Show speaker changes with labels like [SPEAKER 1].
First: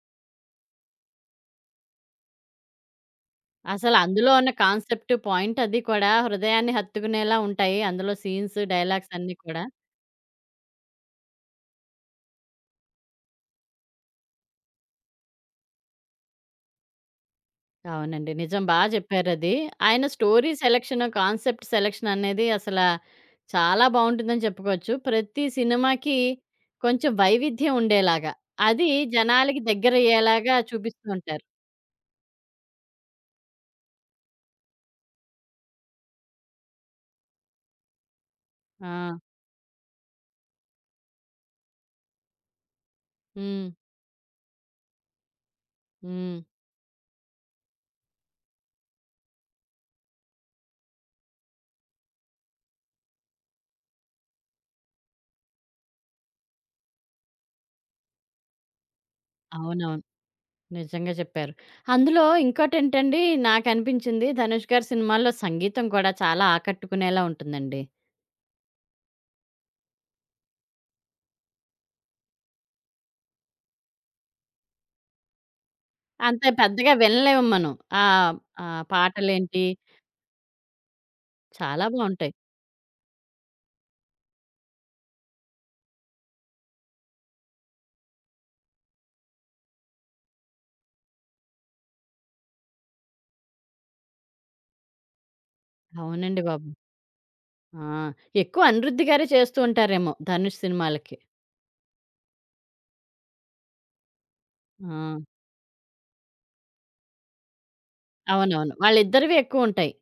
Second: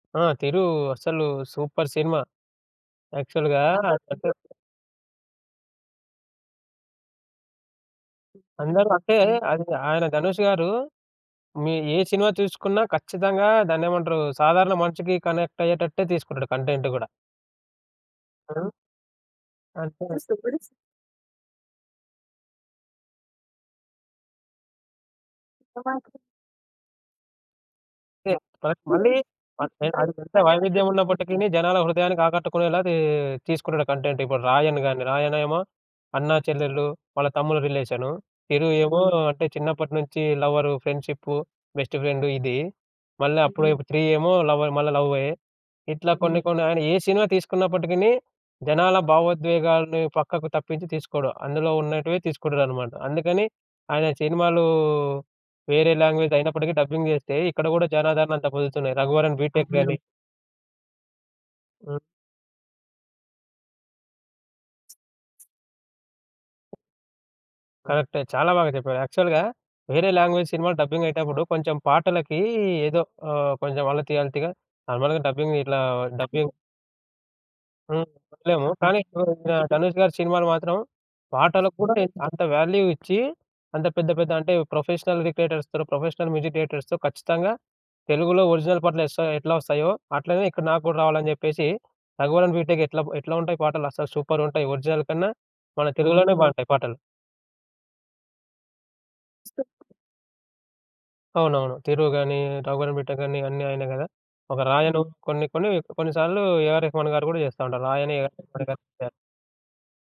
[SPEAKER 1] ఆ! 'తిరు' అస్సలు super cinema. యాక్చువల్‌గా
[SPEAKER 2] అసలు
[SPEAKER 1] అంతే
[SPEAKER 2] అందులో ఉన్న
[SPEAKER 1] ఇప్పుడు
[SPEAKER 2] కాన్సెప్ట్, పాయింట్ అది కూడా హృదయాన్ని హత్తుకునేలా ఉంటాయి. అందులో సీన్సు,
[SPEAKER 1] అందరూ అంటే,
[SPEAKER 2] డైలాగ్సన్నీ కూడా.
[SPEAKER 1] అది ఆయన ధనుష్ గారు మీ ఏ సినిమా చూసుకున్నా, ఖచ్చితంగా దాన్నేమంటారు? సాధారణ మనిషికి కనెక్ట్ అయ్యేటట్టే తీసుకుంటాడు కంటెంట్ కూడా.
[SPEAKER 2] అవునండి. నిజం
[SPEAKER 1] ఆ!
[SPEAKER 2] బాగా చెప్పారది. ఆయన
[SPEAKER 1] అంటే
[SPEAKER 2] స్టోరీ సెలక్షన్, కాన్సెప్ట్ సెలక్షన్ అనేది అసలా చాలా బాగుంటుందని చెప్పుకోవచ్చు. ప్రతి సినిమాకి కొంచెం వైవిధ్యం ఉండేలాగా,
[SPEAKER 1] అంటే, మనకు
[SPEAKER 2] అది
[SPEAKER 1] మళ్ళీ
[SPEAKER 2] జనాలకి
[SPEAKER 1] అది ఎంత
[SPEAKER 2] దగ్గరయ్యేలాగా
[SPEAKER 1] వైవిధ్యం
[SPEAKER 2] చూపిస్తూ ఉంటారు.
[SPEAKER 1] ఉన్నప్పటికీని జనాల హృదయానికి ఆకట్టుకునేలాదీ తీసుకుంటాడు కంటెంట్. ఇప్పుడు 'రాయన్' గాని, 'రాయన్' ఏమో అన్నా, చెల్లెలు, వాళ్ళ తమ్ముడు రిలేషను. 'తిరు' ఏమో,
[SPEAKER 2] ఆ!
[SPEAKER 1] అంటే చిన్నప్పటి నుంచి లవరు, ఫ్రెండ్‌షిప్పు, బెస్టు ఫ్రెండు ఇది. మళ్ళా అప్పుడే
[SPEAKER 2] హ్మ్.
[SPEAKER 1] 'త్రీ' ఏమో, లవర మ మళ్ళ లవ్వే. ఇట్లా కొన్ని
[SPEAKER 2] హ్మ్.
[SPEAKER 1] కొన్ని ఆయన ఏ సినిమా తీసుకున్నప్పటికిని, జనాల భావోద్వేగాల్ని పక్కకు తప్పించి తీసుకోడు. అందులో ఉన్నటివే తీసుకుంటాడన్నమాట. అందుకని ఆయన సినిమాలు వేరే లాంగ్వేజ్ అయినప్పటికీ డబ్బింగ్ చేస్తే, ఇక్కడ కూడా జనాదరణ అంతా పొందుతున్నాయి. 'రఘువరన్ బీటెక్' గాని.
[SPEAKER 2] అవునవును. నిజంగా చెప్పారు.
[SPEAKER 1] హ్మ్.
[SPEAKER 2] అందులో ఇంకోటేంటండి నాకనిపించింది ధనుష్ గారి సినిమాల్లో సంగీతం కూడా చాలా ఆకట్టుకునేలా ఉంటుందండి.
[SPEAKER 1] కరెక్టే. చాలా బాగా చెప్పారు. యాక్చువల్‌గా వేరే లాంగ్వేజ్ సినిమాలు డబ్బింగ్ అయ్యేటప్పుడు కొంచెం పాటలకి ఏదో ఆహ్, కొంచెం అలతి అలతిగా నార్మల్‌గా డబ్బింగ్ ఇట్లా
[SPEAKER 2] అంత
[SPEAKER 1] డబ్బింగ్
[SPEAKER 2] పెద్దగా వినలేము మనం.
[SPEAKER 1] హ్మ్.
[SPEAKER 2] ఆహ్, ఆ
[SPEAKER 1] చెప్పలేము కానీ
[SPEAKER 2] పాటలేంటి
[SPEAKER 1] ధనుష్ గారి సినిమాలు మాత్రం, పాటలకు
[SPEAKER 2] చాలా
[SPEAKER 1] కూడా
[SPEAKER 2] బాగుంటాయి.
[SPEAKER 1] అంత వాల్యూ ఇచ్చి, అంత పెద్ద పెద్ద అంటే ప్రొఫెషనల్ రిక్రియేటర్స్‌తో, ప్రొఫెషనల్ మ్యూజిక్ డైరెక్టర్స్‌తో ఖచ్చితంగా తెలుగులో ఒరిజినల్ పాటలు ఎస్త ఎట్లా వస్తాయో, అట్లనే ఇక్కడ నాకు గూడా రావాలని చెప్పేసి 'రఘువరన్ బీటెక్' ఎట్లా ఎట్లా ఉంటాయి పాటలు, అస్సలు సూపర్ ఉంటాయి. ఒరిజినల్ కన్నా, మన తెలుగులోనే
[SPEAKER 2] అవునండి బాబు.
[SPEAKER 1] బాగుంటాయి పాటలు.
[SPEAKER 2] ఆ! ఎక్కువ అనిరుద్ధి గారే చేస్తూ ఉంటారేమో, ధనుష్ సినిమాలకి?
[SPEAKER 1] అవునవును. 'తిరు' గాని, 'రఘువరన్ బీటెక్' గాని అన్నీ ఆయనే గదా! ఒక 'రాయను'
[SPEAKER 2] ఆ!
[SPEAKER 1] కొన్ని కొన్ని కొన్నిసార్లు ఏఆర్ రెహమాన్ గారు కూడా చేస్తా ఉంటారు. 'రాయనే' గాని, ఏ ఆర్
[SPEAKER 2] అవునవును.
[SPEAKER 1] రెహమాన్ గారు
[SPEAKER 2] వాళ్ళిద్దరివే ఎక్కువుంటాయి.